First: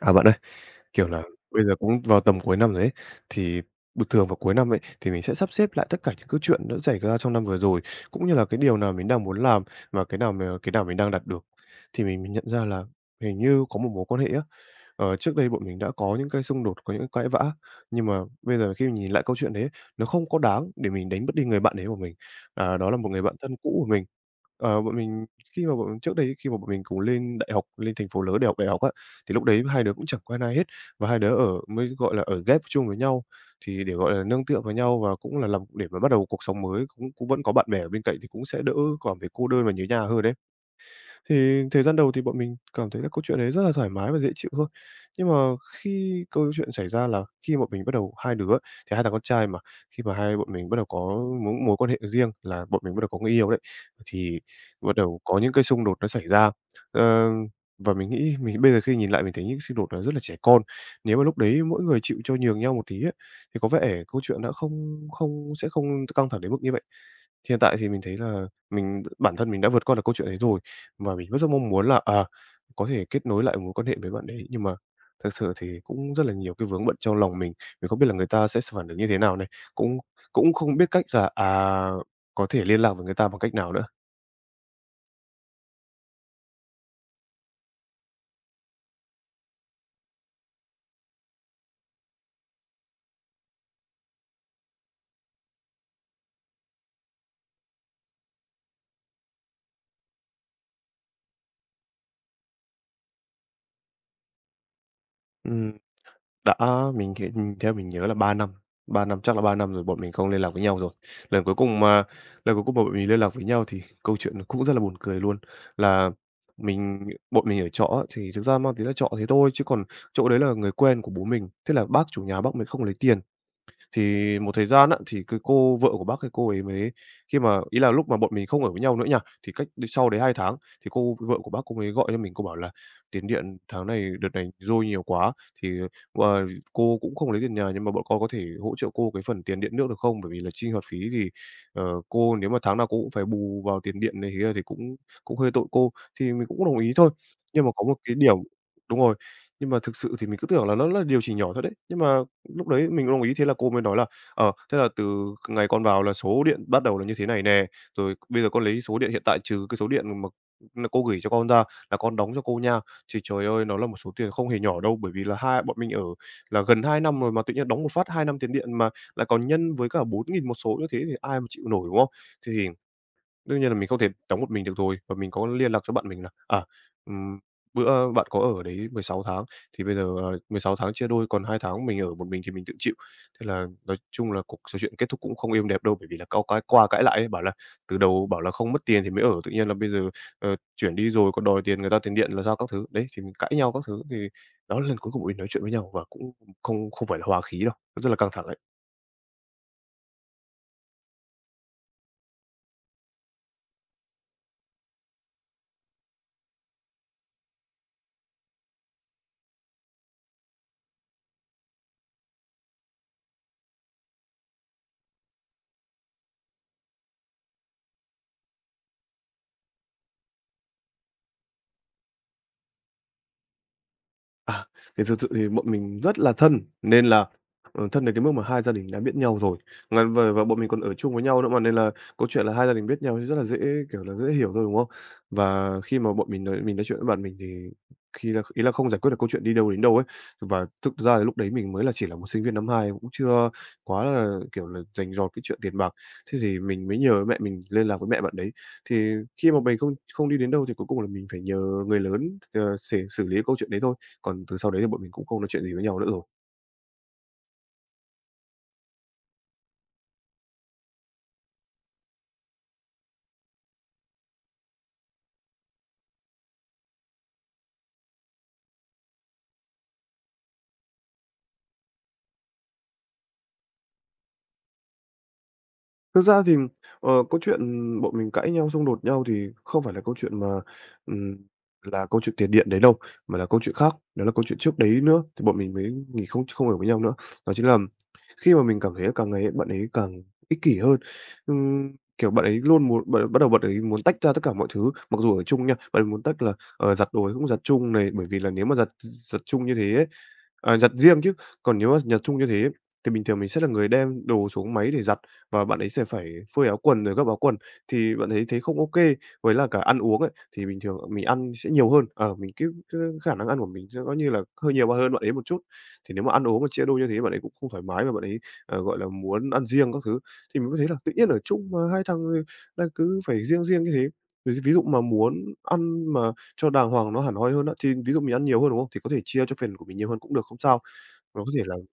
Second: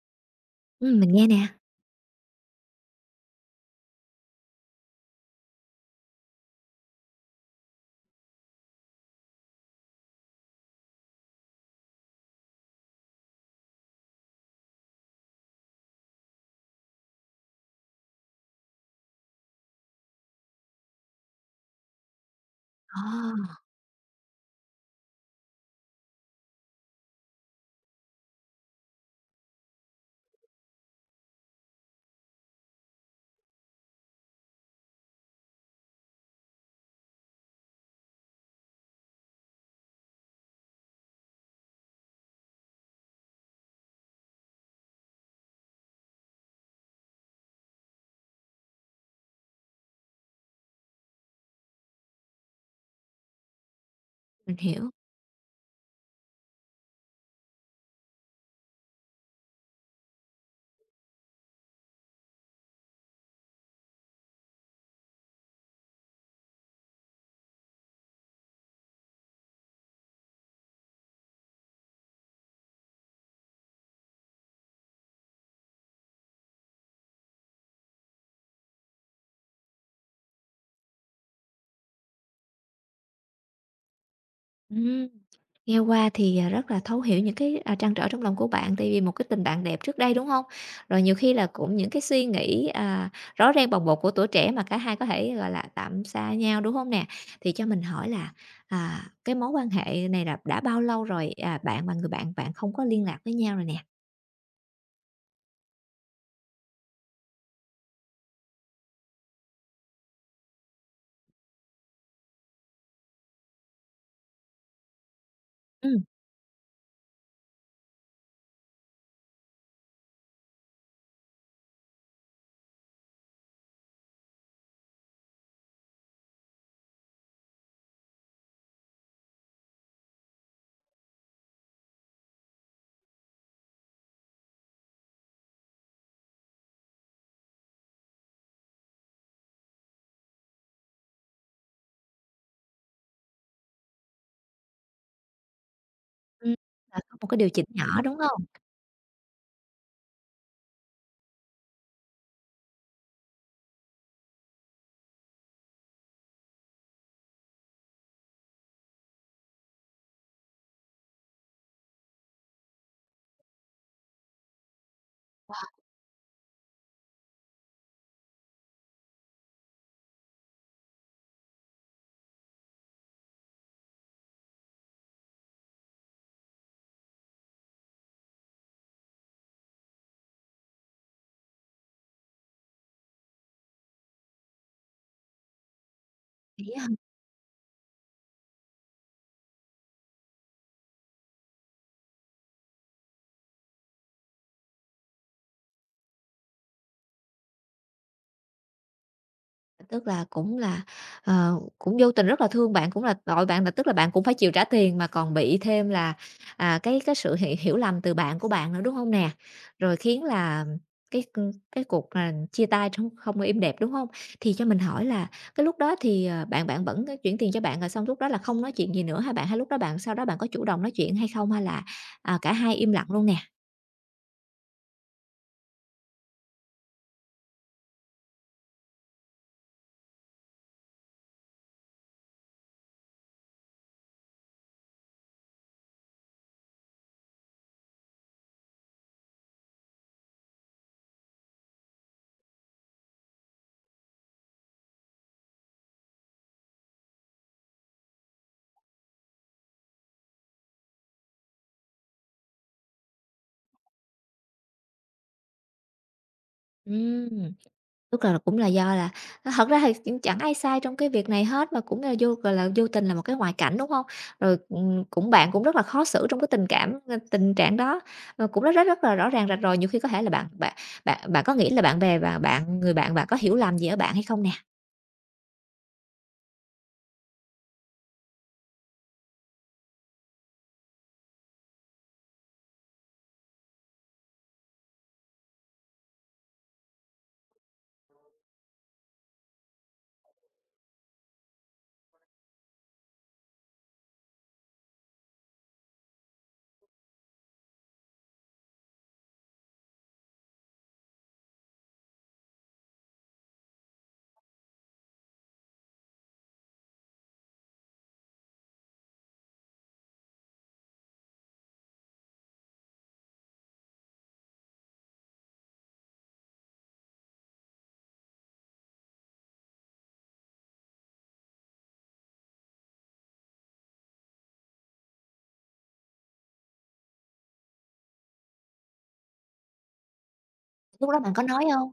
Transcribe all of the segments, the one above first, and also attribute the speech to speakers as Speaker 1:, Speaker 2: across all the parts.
Speaker 1: À, bạn ơi, kiểu
Speaker 2: Mình
Speaker 1: là,
Speaker 2: nghe nè.
Speaker 1: bây giờ cũng vào tầm cuối năm rồi ấy, thì bình thường vào cuối năm ấy, thì mình sẽ sắp xếp lại tất cả những cái chuyện đã xảy ra trong năm vừa rồi, cũng như là cái điều nào mình đang muốn làm và cái nào mình đang đạt được. Thì mình nhận ra là hình như có một mối quan hệ á. Trước đây bọn mình đã có những cái xung đột, có những cái cãi vã, nhưng mà bây giờ khi nhìn lại câu chuyện đấy, nó không có đáng để mình đánh mất đi người bạn đấy của mình. À, đó là
Speaker 2: Ờ,
Speaker 1: một người bạn thân cũ của mình. Bọn mình, khi mà bọn mình trước đây, khi mà bọn mình cùng lên đại học, lên thành phố lớn để học đại học á, thì lúc đấy hai đứa cũng chẳng quen ai hết, và hai đứa ở mới, gọi là, ở ghép chung với nhau, thì để, gọi là, nương tựa vào nhau, và cũng là làm để mà bắt đầu cuộc sống mới, cũng cũng vẫn có bạn bè ở bên cạnh thì cũng sẽ đỡ cảm thấy cô đơn và nhớ nhà hơn đấy. Thì thời gian đầu thì bọn mình cảm thấy là câu chuyện đấy rất là thoải mái và dễ chịu thôi. Nhưng mà khi câu chuyện xảy ra là khi bọn mình bắt đầu hai đứa ấy, thì hai thằng con trai mà, khi mà hai bọn mình bắt đầu có mối mối quan hệ riêng, là bọn mình bắt đầu có người yêu đấy, thì
Speaker 2: mình hiểu.
Speaker 1: bắt đầu có những cái xung đột nó xảy ra. Ờ, và mình nghĩ mình bây giờ khi nhìn lại mình thấy những xung đột nó rất là trẻ con. Nếu mà lúc đấy mỗi người chịu cho nhường nhau một tí ấy, thì có vẻ câu chuyện đã không không sẽ không căng thẳng đến mức như vậy. Hiện tại thì mình thấy là bản thân mình đã vượt qua được câu chuyện đấy rồi, và mình vẫn rất mong muốn là, à, có thể kết nối lại mối quan hệ với bạn đấy. Nhưng mà thực sự thì cũng rất là nhiều cái vướng bận trong lòng mình không biết là người ta sẽ phản ứng như thế nào này, cũng cũng không biết cách là, à, có thể liên lạc với người ta bằng cách nào nữa.
Speaker 2: Ừm, nghe qua thì, rất là thấu hiểu những cái, trăn trở trong lòng của bạn, tại vì một cái tình bạn đẹp trước đây, đúng không? Rồi nhiều khi là cũng những cái suy nghĩ, rõ ràng bồng bột của tuổi trẻ mà cả hai có thể, gọi là, tạm xa nhau, đúng không nè? Thì cho mình hỏi là, cái mối quan hệ này là đã bao lâu rồi, bạn và người bạn bạn không có liên lạc với nhau rồi nè?
Speaker 1: Ừm. Đã mình thì theo mình nhớ là 3 năm, 3 năm, chắc là 3 năm rồi bọn mình không liên lạc với nhau rồi. Lần cuối cùng mà lần cuối cùng mà bọn mình liên lạc với nhau thì câu chuyện nó cũng rất là buồn cười luôn,
Speaker 2: Ừm,
Speaker 1: là mình bọn mình ở trọ á, thì thực ra mang tiếng là trọ thế thôi chứ còn chỗ đấy là người quen của bố mình, thế là bác chủ nhà bác mình không lấy tiền. Thì một thời gian á, thì cái cô vợ của bác ấy cô ấy mới, khi mà ý là lúc mà bọn mình không ở với nhau nữa nha, thì cách đi sau đấy 2 tháng thì cô vợ của bác cô mới gọi cho mình, cô bảo là: "Tiền điện tháng này đợt này dôi nhiều quá, thì, ờ, cô cũng không lấy tiền nhà nhưng mà bọn con có thể hỗ trợ cô cái phần tiền điện nước được không? Bởi vì là chi hoạt phí thì, cô nếu mà tháng nào cô cũng phải bù vào tiền điện này kia thì cũng cũng hơi tội cô." Thì mình
Speaker 2: ừm,
Speaker 1: cũng đồng ý
Speaker 2: là
Speaker 1: thôi.
Speaker 2: có một cái điều
Speaker 1: Nhưng
Speaker 2: chỉnh
Speaker 1: mà có một
Speaker 2: nhỏ,
Speaker 1: cái
Speaker 2: đúng
Speaker 1: điểm,
Speaker 2: không?
Speaker 1: đúng rồi, nhưng mà thực sự thì mình cứ tưởng là nó là điều chỉ nhỏ thôi đấy, nhưng mà lúc đấy mình cũng đồng ý, thế là cô mới nói là: Thế là từ ngày con vào là số điện bắt đầu là như thế này nè, rồi bây giờ con lấy số điện hiện tại trừ cái số điện mà cô gửi cho con ra là con đóng cho cô nha." Thì trời ơi, nó là một số tiền không hề nhỏ đâu, bởi vì là hai bọn mình ở là gần 2 năm rồi mà tự nhiên đóng một phát 2 năm tiền điện mà lại còn nhân với cả 4.000 một số như thế thì ai mà chịu nổi, đúng không? Thì đương nhiên là mình không thể đóng một mình được rồi, và mình có liên lạc cho bạn mình là, à, ừm, bữa bạn có ở đấy 16 tháng, thì bây giờ, 16 tháng chia đôi còn 2 tháng mình ở một mình thì mình tự chịu. Thế là nói chung là cuộc trò chuyện kết thúc cũng không êm đẹp đâu, bởi vì là cau cái
Speaker 2: Vậy á
Speaker 1: qua
Speaker 2: hả?
Speaker 1: cãi lại ấy, bảo là từ đầu bảo là không mất tiền thì mới ở, tự nhiên là bây giờ, chuyển đi rồi còn đòi tiền người ta tiền điện là sao các thứ. Đấy, thì mình cãi nhau các thứ, thì đó là lần cuối cùng mình nói chuyện với nhau và cũng không không phải là hòa khí đâu, rất là căng thẳng đấy.
Speaker 2: Tức là cũng là, cũng vô tình rất là thương bạn, cũng là tội bạn là tức là bạn cũng phải chịu trả tiền mà còn bị thêm là, cái sự hiểu hiểu lầm từ bạn của bạn nữa, đúng không nè? Rồi khiến là cái, cái cuộc, chia tay trong không êm đẹp, đúng không? Thì cho mình hỏi là cái lúc đó thì, bạn bạn vẫn có chuyển tiền cho bạn rồi xong lúc đó là không nói chuyện gì nữa hả bạn? Hay lúc đó bạn sau đó bạn có chủ động nói chuyện hay không hay là, cả hai im lặng luôn nè?
Speaker 1: À, thì thực sự thì bọn mình rất là thân, nên là, thân đến cái mức mà hai gia đình đã biết nhau rồi, và bọn mình còn ở chung với nhau nữa mà, nên là câu chuyện là hai gia đình biết nhau thì rất là dễ, kiểu là, dễ hiểu thôi, đúng không? Và khi mà bọn mình nói chuyện với bạn mình thì khi là ý là không giải quyết được câu chuyện đi đâu đến đâu ấy, và thực ra là lúc đấy mình mới là chỉ là một sinh viên năm 2 cũng chưa quá là, kiểu là, rành rọt cái chuyện tiền bạc, thế thì mình mới nhờ mẹ mình liên lạc với mẹ bạn đấy. Thì khi mà mình không không đi đến đâu thì cuối cùng là mình phải nhờ người lớn, ờ, xể xử lý câu chuyện đấy thôi. Còn từ sau đấy thì bọn mình cũng không nói chuyện gì với nhau nữa rồi.
Speaker 2: Ừm. Tức là cũng là do là thật ra thì cũng chẳng ai sai trong cái việc này hết, mà cũng là vô, gọi là, vô tình là một cái ngoại cảnh, đúng không? Rồi, cũng bạn cũng rất là khó xử trong cái tình cảm ờ, tình trạng đó, cũng rất rất rất là rõ ràng rạch ròi. Nhiều khi có thể là bạn bạn bạn bạn có nghĩ là bạn bè và bạn người bạn bạn có hiểu lầm gì ở bạn hay không nè?
Speaker 1: Thực ra thì, câu chuyện bọn mình cãi nhau, xung đột nhau thì không phải là câu chuyện mà, ừm, là câu chuyện tiền điện đấy đâu, mà là câu chuyện khác, đó là câu chuyện trước đấy nữa, thì bọn mình mới nghỉ không không ở với nhau nữa. Đó chính là khi mà mình cảm thấy là càng ngày ấy bạn ấy càng ích kỷ hơn. Ừm, kiểu, bạn ấy luôn muốn bạn bắt đầu bạn ấy muốn tách ra tất cả mọi thứ, mặc dù ở chung nha, bạn ấy muốn tách là, giặt đồ thì cũng giặt chung này, bởi vì là nếu mà giặt giặt chung như thế ấy, à, giặt riêng chứ, còn nếu mà giặt chung như thế ấy, thì bình thường mình sẽ là người đem đồ xuống máy để giặt. Và bạn ấy sẽ phải phơi áo quần rồi gấp áo quần, thì bạn ấy thấy không ok. Với là cả ăn uống ấy, thì bình thường mình ăn sẽ nhiều hơn, ở mình cái khả năng ăn của mình sẽ có như là hơi nhiều hơn bạn ấy một chút. Thì nếu mà ăn uống mà chia đôi như thế bạn ấy cũng không thoải mái, và bạn ấy, gọi là, muốn ăn riêng các thứ, thì mình mới thấy là tự nhiên ở chung mà hai thằng, đang cứ phải riêng riêng như thế. Ví ví dụ mà muốn ăn mà cho đàng hoàng nó hẳn hoi hơn á, thì ví dụ mình ăn nhiều hơn, đúng không? Thì có thể chia cho phần của mình nhiều hơn cũng được, không sao,
Speaker 2: Lúc đó bạn có
Speaker 1: nó có thể
Speaker 2: nói
Speaker 1: là...
Speaker 2: không?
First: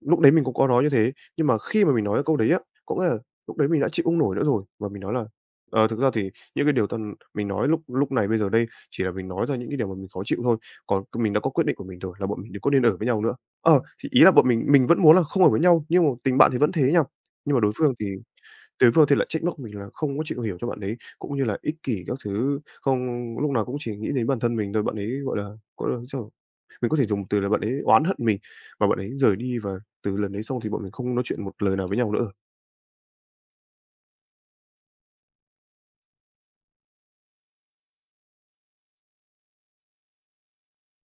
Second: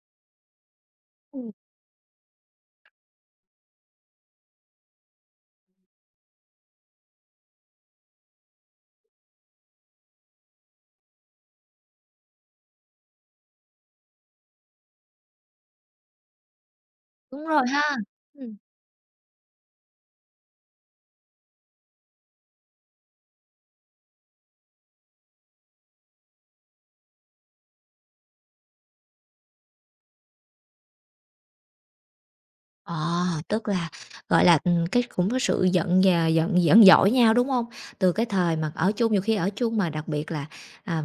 Speaker 1: Lúc đấy mình cũng có nói như thế, nhưng
Speaker 2: Ừm,
Speaker 1: mà khi mà mình nói cái câu đấy á, có nghĩa là lúc đấy mình đã chịu không nổi nữa rồi, và mình nói là: "Ờ, thực ra thì những cái điều mình nói lúc lúc này bây giờ đây chỉ là mình nói ra những cái điều mà mình khó chịu thôi, còn mình đã có quyết định của mình rồi là bọn mình đừng có nên ở với nhau nữa." Thì ý là bọn mình vẫn muốn là không ở với nhau, nhưng mà tình bạn thì vẫn thế nha,
Speaker 2: đúng
Speaker 1: nhưng mà
Speaker 2: rồi
Speaker 1: đối phương
Speaker 2: ha.
Speaker 1: thì...
Speaker 2: Ừm.
Speaker 1: Tới vô thì lại trách móc mình là không có chịu hiểu cho bạn ấy, cũng như là ích kỷ các thứ, không lúc nào cũng chỉ nghĩ đến bản thân mình thôi. Bạn ấy, gọi là, sao mình có thể dùng từ là bạn ấy oán hận mình, và bạn ấy rời đi và từ lần đấy xong thì bọn mình không nói chuyện một lời nào với nhau nữa.
Speaker 2: Ờ, tức là, gọi là, cái cũng có sự giận và giận giận dỗi nhau, đúng không? Từ cái thời mà ở chung, nhiều khi ở chung mà đặc biệt là, à,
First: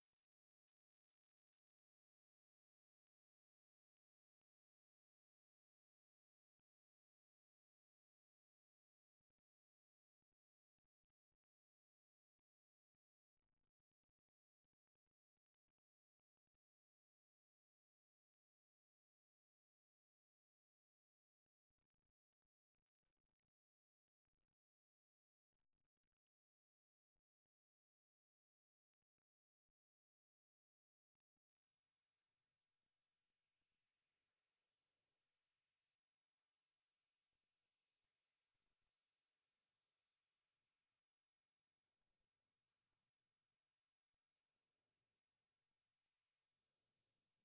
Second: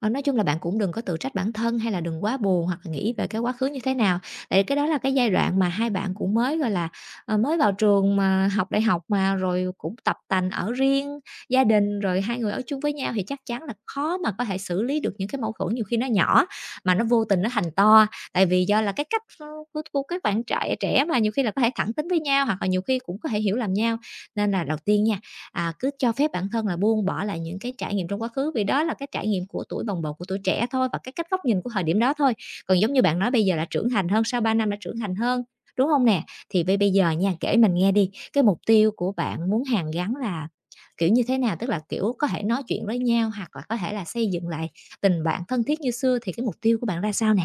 Speaker 2: nói chung là bạn cũng đừng có tự trách bản thân hay là đừng quá buồn hoặc là nghĩ về cái quá khứ như thế nào, tại cái đó là cái giai đoạn mà hai bạn cũng mới, gọi là, mới vào trường mà học đại học mà, rồi cũng tập tành ở riêng gia đình, rồi hai người ở chung với nhau thì chắc chắn là khó mà có thể xử lý được những cái mâu thuẫn nhiều khi nó nhỏ mà nó vô tình nó thành to. Tại vì do là cái cách ph của các bạn trẻ trẻ mà nhiều khi là có thể thẳng tính với nhau, hoặc là nhiều khi cũng có thể hiểu lầm nhau. Nên là đầu tiên nha, cứ cho phép bản thân là buông bỏ lại những cái trải nghiệm trong quá khứ, vì đó là cái trải nghiệm của tuổi bồng bột, của tuổi trẻ thôi và cái cách góc nhìn của thời điểm đó thôi. Còn giống như bạn nói bây giờ là trưởng thành hơn, sau 3 năm đã trưởng thành hơn, đúng không nè? Thì bây bây giờ nha, kể mình nghe đi, cái mục tiêu của bạn muốn hàn gắn là kiểu như thế nào? Tức là, kiểu, có thể nói chuyện với nhau hoặc là có thể là xây dựng lại tình bạn thân thiết như xưa thì cái mục tiêu của bạn ra sao nè?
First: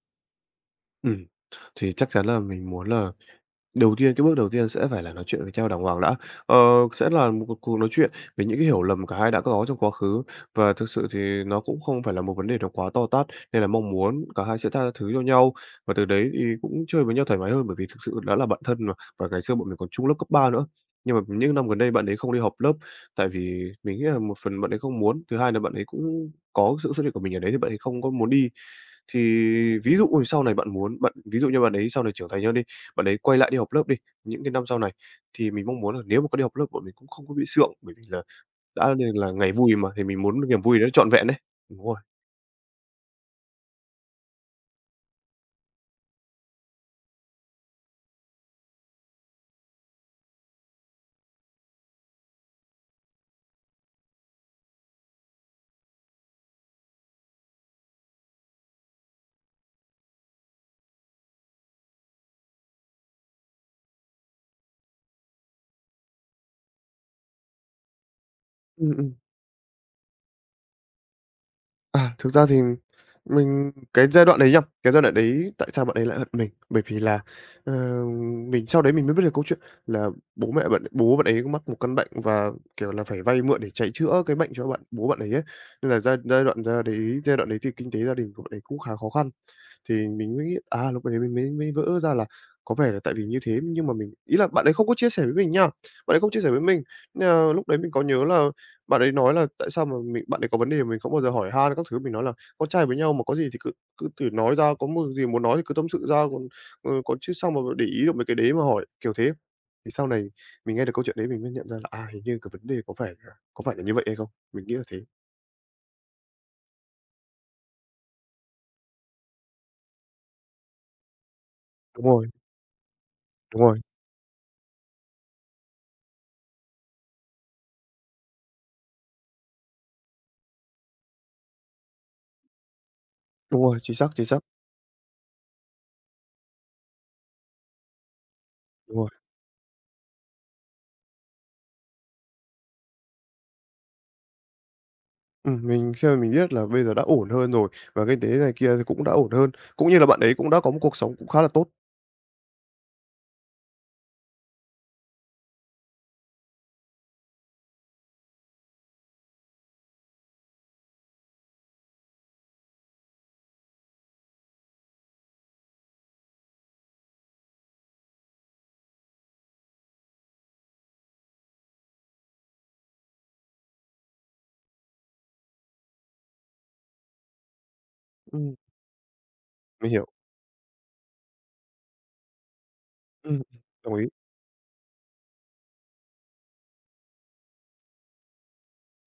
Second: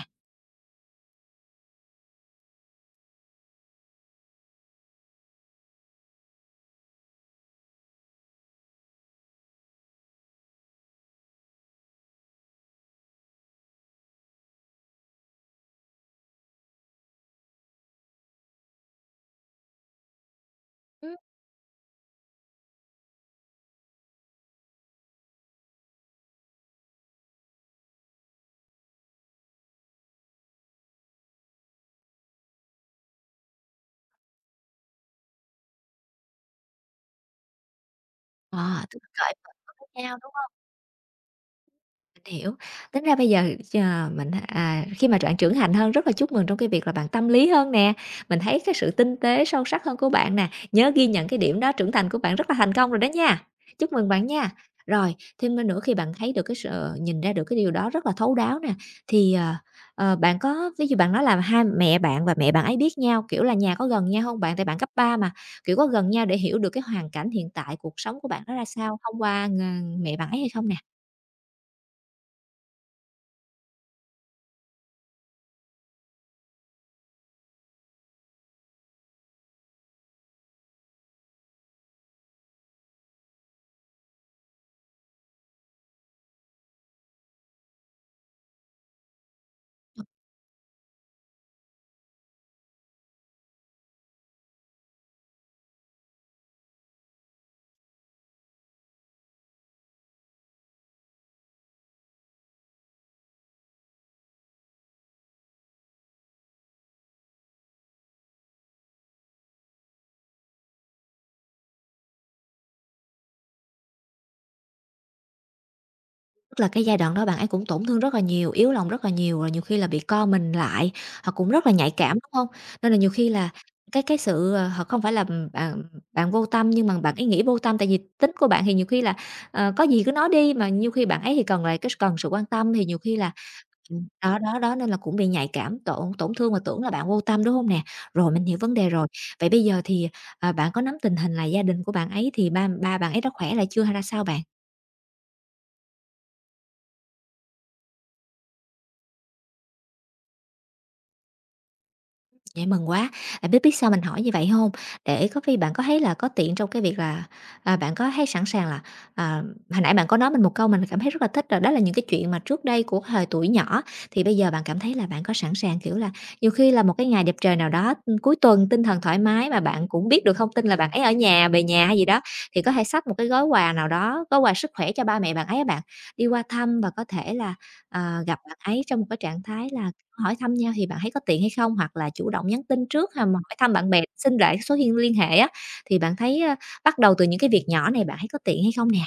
Speaker 1: Ừm, thì chắc chắn là mình muốn là. Đầu tiên, cái bước đầu tiên sẽ phải là nói chuyện với nhau đàng hoàng đã. Ờ, sẽ là một cuộc cuộc nói chuyện về những cái hiểu lầm cả hai đã có trong quá khứ, và thực sự thì nó cũng không phải là một vấn đề nó quá to tát, nên là mong muốn cả hai sẽ tha thứ cho nhau. Và từ đấy thì cũng chơi với nhau thoải mái hơn, bởi vì thực sự đã là bạn thân mà, và ngày xưa bọn mình còn chung lớp cấp 3 nữa. Nhưng mà những năm gần đây bạn ấy không đi học lớp, tại vì mình nghĩ là một phần bạn ấy không muốn, thứ hai là bạn ấy cũng có sự xuất hiện của mình ở đấy thì bạn ấy không có muốn đi. Thì ví dụ sau này bạn muốn bạn ví dụ như bạn ấy sau này trưởng thành hơn đi, bạn ấy quay lại đi học lớp đi, những cái năm sau này, thì mình mong muốn là nếu mà có đi học lớp bọn mình cũng không có bị sượng, bởi vì là
Speaker 2: À,
Speaker 1: đã
Speaker 2: tức là
Speaker 1: nên là
Speaker 2: cởi
Speaker 1: ngày vui
Speaker 2: mở
Speaker 1: mà, thì
Speaker 2: nhau,
Speaker 1: mình
Speaker 2: đúng
Speaker 1: muốn niềm vui đó trọn vẹn đấy. Đúng rồi.
Speaker 2: hiểu. Tính ra bây giờ, mình, khi mà bạn trưởng thành hơn rất là chúc mừng trong cái việc là bạn tâm lý hơn nè, mình thấy cái sự tinh tế, sâu sắc hơn của bạn nè, nhớ ghi nhận cái điểm đó, trưởng thành của bạn rất là thành công rồi đó nha. Chúc mừng bạn nha. Rồi, thêm nữa khi bạn thấy được cái sự ờ, nhìn ra được cái điều đó rất là thấu đáo nè, thì, bạn có ví dụ bạn nói là hai mẹ bạn và mẹ bạn ấy biết nhau, kiểu là, nhà có gần nhau không, bạn? Tại bạn cấp 3 mà, kiểu, có gần nhau để hiểu được cái hoàn cảnh hiện tại cuộc sống của bạn nó ra
Speaker 1: Ừm,
Speaker 2: sao
Speaker 1: ừm.
Speaker 2: thông qua ng mẹ bạn ấy hay không nè?
Speaker 1: À, thực ra thì mình cái giai đoạn đấy nhầm cái giai đoạn đấy tại sao bạn ấy lại hận mình? Bởi vì là, ờ, mình sau đấy mình mới biết được câu chuyện là bố bạn ấy có mắc một căn bệnh và, kiểu là, phải vay mượn để chạy chữa cái bệnh cho bố bạn ấy ấy. Nên là giai giai đoạn ra đấy giai đoạn đấy thì kinh tế gia đình của bạn ấy cũng khá khó khăn. Thì mình mới nghĩ à, lúc đấy mình mới mới vỡ ra là có vẻ là tại vì như thế, nhưng mà mình ý là bạn ấy không có chia sẻ với mình nha, bạn ấy không chia sẻ với mình. Nên là lúc đấy mình có nhớ là bạn ấy nói là tại sao mà bạn ấy có vấn đề mà mình không bao giờ hỏi han các thứ, mình nói là "Con trai với nhau mà có gì thì cứ cứ thử nói ra, có một gì muốn nói thì cứ tâm sự ra, còn, còn chứ sao mà để ý được mấy cái đấy mà hỏi", kiểu thế. Thì sau này mình nghe được câu chuyện đấy mình mới nhận ra là, à, hình như cái vấn đề có phải là như vậy hay không? Mình nghĩ là thế.
Speaker 2: Tức là cái giai đoạn đó bạn ấy cũng tổn thương rất là nhiều, yếu lòng rất là nhiều, rồi nhiều khi là bị co mình lại, họ cũng rất là nhạy
Speaker 1: Đúng
Speaker 2: cảm,
Speaker 1: rồi,
Speaker 2: đúng không? Nên là nhiều khi là
Speaker 1: đúng rồi,
Speaker 2: cái sự, h không phải là bạn bạn vô tâm nhưng mà bạn ấy nghĩ vô tâm, tại vì tính của bạn thì nhiều khi là, có gì cứ nói đi, mà nhiều khi bạn ấy thì cần lại cái cần sự quan tâm thì nhiều khi là
Speaker 1: đúng rồi,
Speaker 2: Ừm.
Speaker 1: chính xác,
Speaker 2: Đó, đó, đó, nên là cũng bị nhạy cảm, tổn tổn thương và tưởng là bạn vô tâm, đúng không nè? Rồi, mình hiểu vấn đề
Speaker 1: đúng
Speaker 2: rồi.
Speaker 1: rồi.
Speaker 2: Vậy bây giờ thì, bạn có nắm tình hình là gia đình của bạn ấy thì ba ba bạn ấy đã khỏe lại chưa hay ra sao bạn?
Speaker 1: Mình khi mà mình biết là bây giờ đã ổn hơn rồi và kinh tế này kia thì cũng đã ổn hơn, cũng như là bạn ấy cũng đã có một cuộc sống cũng khá là tốt.
Speaker 2: Vậy mừng quá. Bạn biết biết sao mình hỏi như vậy không? Để có khi bạn có thấy là có tiện trong cái việc là, bạn có thấy sẵn sàng là, à, hồi nãy bạn có nói mình một câu mình cảm thấy rất là thích rồi, đó là những cái chuyện mà trước đây của thời tuổi nhỏ, thì bây giờ bạn cảm thấy là bạn có sẵn sàng, kiểu là, nhiều khi là một cái ngày đẹp trời nào đó, ừ, cuối tuần tinh thần thoải mái mà bạn cũng biết được thông tin là bạn ấy ở nhà, về nhà hay gì đó, thì có thể xách một cái gói quà nào đó, gói quà sức khỏe cho ba mẹ bạn ấy á bạn, đi qua thăm và có thể là, gặp
Speaker 1: Ừm,
Speaker 2: bạn ấy trong một cái trạng thái
Speaker 1: mình
Speaker 2: là
Speaker 1: hiểu.
Speaker 2: Hỏi thăm nhau thì bạn thấy có tiện hay không? Hoặc là chủ động nhắn tin trước hay mà
Speaker 1: Ừm,
Speaker 2: hỏi thăm bạn
Speaker 1: đồng
Speaker 2: bè,
Speaker 1: ý.
Speaker 2: xin lại số hiên liên hệ á, thì bạn thấy, bắt đầu từ những cái việc nhỏ này bạn thấy có tiện hay không nè?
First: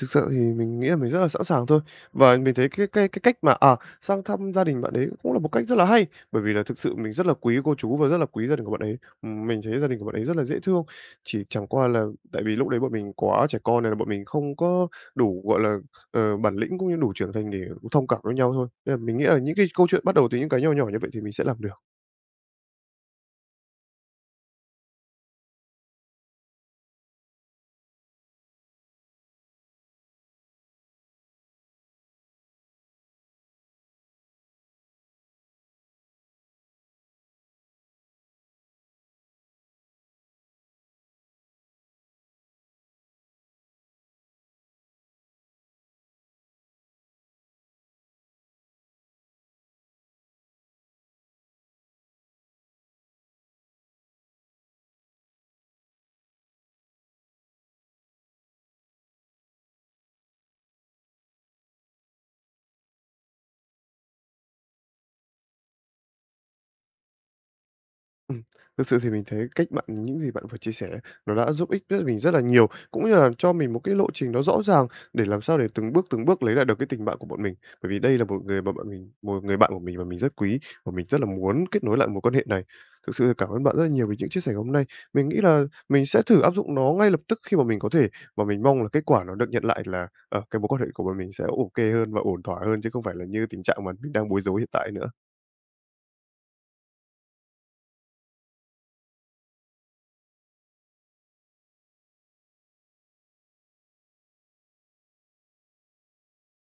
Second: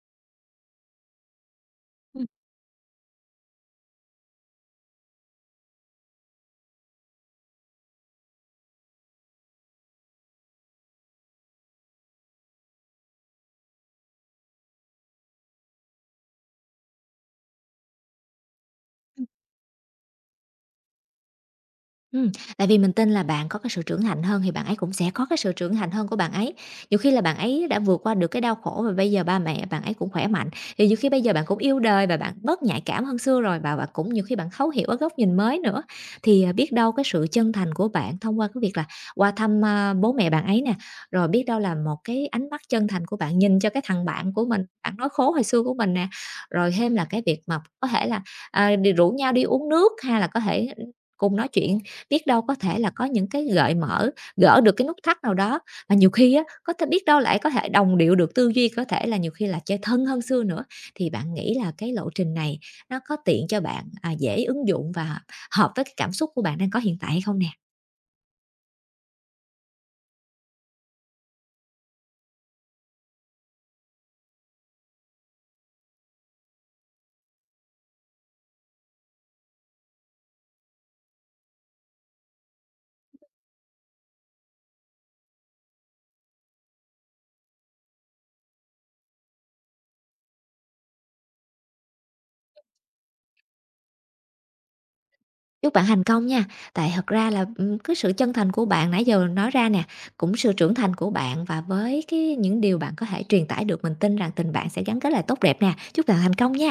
Speaker 1: Thực sự thì mình nghĩ là mình rất là sẵn sàng thôi. Và mình thấy cái cách mà, à, sang thăm gia đình bạn ấy cũng là một cách rất là hay, bởi vì là thực sự mình rất là quý cô chú và rất là quý gia đình của bạn ấy. Mình thấy gia đình của bạn ấy rất là dễ thương, chỉ chẳng qua là tại vì lúc đấy bọn mình quá trẻ con này là bọn mình không có đủ, gọi là, ờ, bản lĩnh cũng như đủ trưởng thành để thông cảm với nhau thôi. Nên là mình nghĩ là những cái câu chuyện bắt đầu từ những cái nhỏ nhỏ như vậy thì mình sẽ làm được.
Speaker 2: Ừm, tại vì mình tin là bạn có cái sự trưởng thành hơn thì bạn ấy cũng sẽ có cái sự trưởng thành hơn của bạn ấy. Nhiều khi là bạn ấy đã vượt qua được cái đau khổ và bây giờ ba mẹ bạn ấy cũng khỏe mạnh, thì nhiều khi bây giờ bạn cũng yêu đời và bạn bớt nhạy cảm hơn xưa rồi và bạn cũng nhiều khi bạn thấu hiểu ở góc nhìn mới nữa. Thì, biết đâu cái sự chân thành của bạn thông qua cái việc là qua thăm, a, bố mẹ bạn ấy nè, rồi biết đâu là một cái ánh mắt chân thành của bạn nhìn cho cái thằng bạn của mình, bạn nói khổ hồi xưa của mình nè, rồi thêm là cái việc mà có thể là, đ rủ nhau đi uống nước hay là có thể, cùng nói chuyện. Biết đâu có thể là có những cái gợi mở, gỡ được cái nút thắt nào đó, mà nhiều khi á, có thể biết đâu lại có thể đồng điệu được tư duy, có thể là nhiều khi là chơi thân hơn xưa nữa. Thì bạn nghĩ là cái lộ trình này nó có tiện cho bạn, dễ ứng dụng và hợp với cái cảm xúc của bạn đang có hiện tại hay không nè?
Speaker 1: Ừm, thực sự thì mình thấy cách bạn những gì bạn vừa chia sẻ nó đã giúp ích mình rất là nhiều, cũng như là cho mình một cái lộ trình nó rõ ràng để làm sao để từng bước lấy lại được cái tình bạn của bọn mình. Bởi vì đây là một người bạn của mình mà mình rất quý và mình rất là muốn kết nối lại mối quan hệ này. Thực sự cảm ơn bạn rất là nhiều vì những chia sẻ hôm nay. Mình nghĩ là mình sẽ thử áp dụng nó ngay lập tức khi mà mình có thể, và mình mong là kết quả nó được nhận lại là, ờ, cái mối quan hệ của bọn mình sẽ ô kê hơn và ổn thỏa hơn chứ không phải là như tình trạng mà mình đang bối rối hiện tại nữa.
Speaker 2: Chúc bạn thành công nha, tại thật ra là, cái sự chân thành của bạn nãy giờ nói ra nè, cũng sự trưởng thành của bạn và với cái những điều bạn có thể truyền tải được, mình tin rằng tình bạn sẽ gắn kết lại tốt đẹp nè. Chúc bạn thành công nha.